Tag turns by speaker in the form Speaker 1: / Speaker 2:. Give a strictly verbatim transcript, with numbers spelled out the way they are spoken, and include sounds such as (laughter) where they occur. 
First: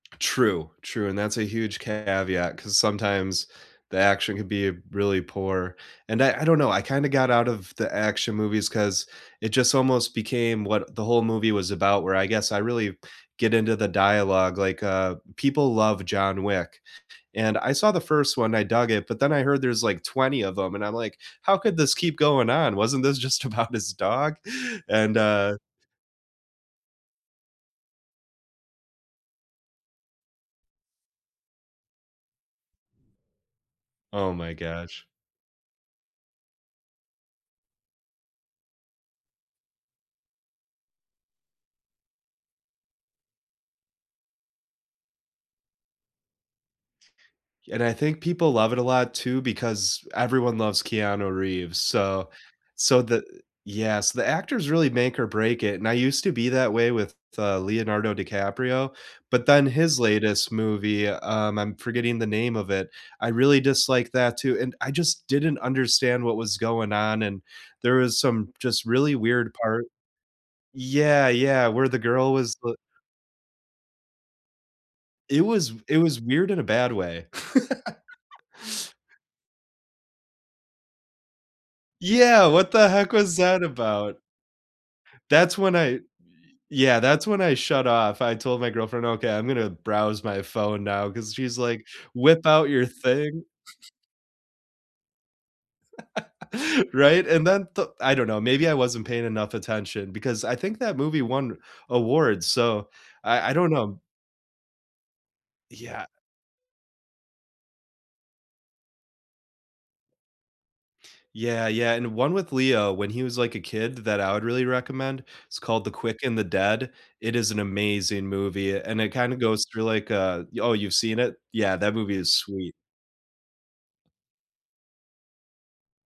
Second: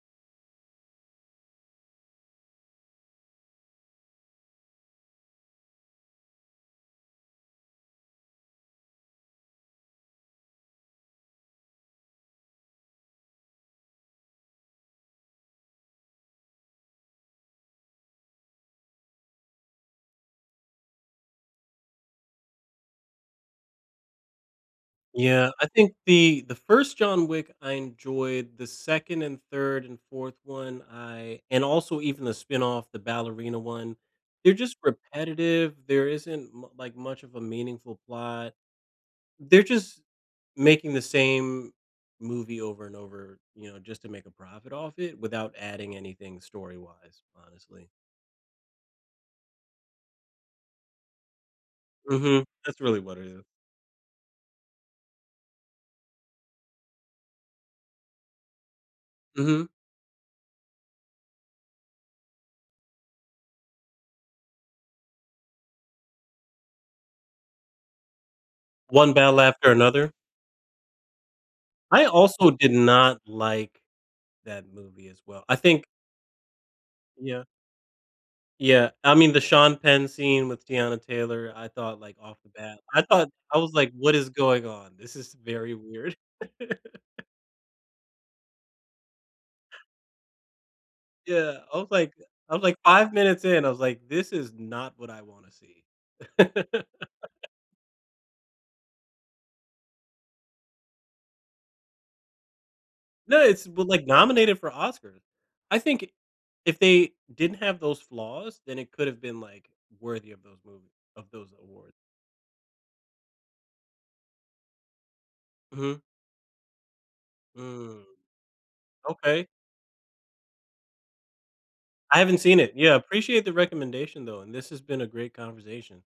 Speaker 1: True, true, and that's a huge caveat 'cause sometimes the action could be really poor. And I I don't know, I kinda got out of the action movies 'cause it just almost became what the whole movie was about where I guess I really get into the dialogue, like, uh, people love John Wick. And I saw the first one, I dug it, but then I heard there's like twenty of 'em and I'm like, "How could this keep going on? Wasn't this just about his dog?" And,
Speaker 2: Yeah,
Speaker 1: uh
Speaker 2: I think the the first John Wick, I enjoyed. The second and third and fourth one, I and also even the spinoff, the Ballerina one,
Speaker 1: Oh my
Speaker 2: they're just
Speaker 1: gosh.
Speaker 2: repetitive, there isn't mu like much of a meaningful plot. They're just making the same movie over and over, you know, just to make a profit off it without adding anything story-wise,
Speaker 1: And
Speaker 2: honestly.
Speaker 1: I think people love it a lot, too, because everyone loves Keanu Reeves. So
Speaker 2: Mhm. That's really
Speaker 1: so
Speaker 2: what
Speaker 1: the
Speaker 2: it is.
Speaker 1: yeah, so, the actors really make or break it, and I used to be that way with, uh, Leonardo DiCaprio, but
Speaker 2: Mhm.
Speaker 1: then his latest movie, um, I'm forgetting the name of it, I really disliked that, too. And I just didn't understand what was going on and there was some just really
Speaker 2: One Battle
Speaker 1: weird
Speaker 2: After
Speaker 1: part
Speaker 2: Another?
Speaker 1: yeah, yeah. Where the
Speaker 2: I
Speaker 1: girl
Speaker 2: also
Speaker 1: was
Speaker 2: did
Speaker 1: th
Speaker 2: not like that movie, as
Speaker 1: It
Speaker 2: well. I
Speaker 1: was
Speaker 2: think
Speaker 1: it was weird in a bad way.
Speaker 2: Yeah.
Speaker 1: (laughs)
Speaker 2: Yeah. I mean, the Sean Penn scene with Teyana Taylor, I thought, like, off
Speaker 1: Yeah!
Speaker 2: the
Speaker 1: What
Speaker 2: bat.
Speaker 1: the
Speaker 2: I
Speaker 1: heck
Speaker 2: thought
Speaker 1: was
Speaker 2: I
Speaker 1: that
Speaker 2: was like, "What
Speaker 1: about?
Speaker 2: is going on? This is
Speaker 1: That's
Speaker 2: very
Speaker 1: when I y
Speaker 2: weird."
Speaker 1: yeah.
Speaker 2: (chuckles)
Speaker 1: That's when I shut off, I told my girlfriend, "Okay, I'm gonna browse my phone now," 'cause she's
Speaker 2: Yeah. I
Speaker 1: like,
Speaker 2: was like
Speaker 1: "Whip
Speaker 2: I was
Speaker 1: out
Speaker 2: like
Speaker 1: your
Speaker 2: five
Speaker 1: thing."
Speaker 2: minutes in I was
Speaker 1: (chuckles)
Speaker 2: like, "This is not what I wanna see." (laughs)
Speaker 1: (laughs) Right? And then the I don't know, maybe I wasn't paying enough attention because I think that movie won awards. So,
Speaker 2: No,
Speaker 1: I I
Speaker 2: it's,
Speaker 1: don't
Speaker 2: well,
Speaker 1: know.
Speaker 2: like, nominated for Oscars. I
Speaker 1: Yeah.
Speaker 2: think, if they didn't have those flaws, then it could've been, like, worthy of those movie of those
Speaker 1: Yeah, yeah.
Speaker 2: awards.
Speaker 1: And one with Leo when he was, like, a kid th that I would really recommend, it's called The
Speaker 2: Mhm.
Speaker 1: Quick and the Dead. It is an
Speaker 2: Mm.
Speaker 1: amazing movie a and it kinda
Speaker 2: Okay.
Speaker 1: goes through like, uh y oh, you've seen it? Yeah, that movie
Speaker 2: I
Speaker 1: is
Speaker 2: haven't seen
Speaker 1: sweet.
Speaker 2: it. Yeah, appreciate the recommendation, though, and this has been a great conversation.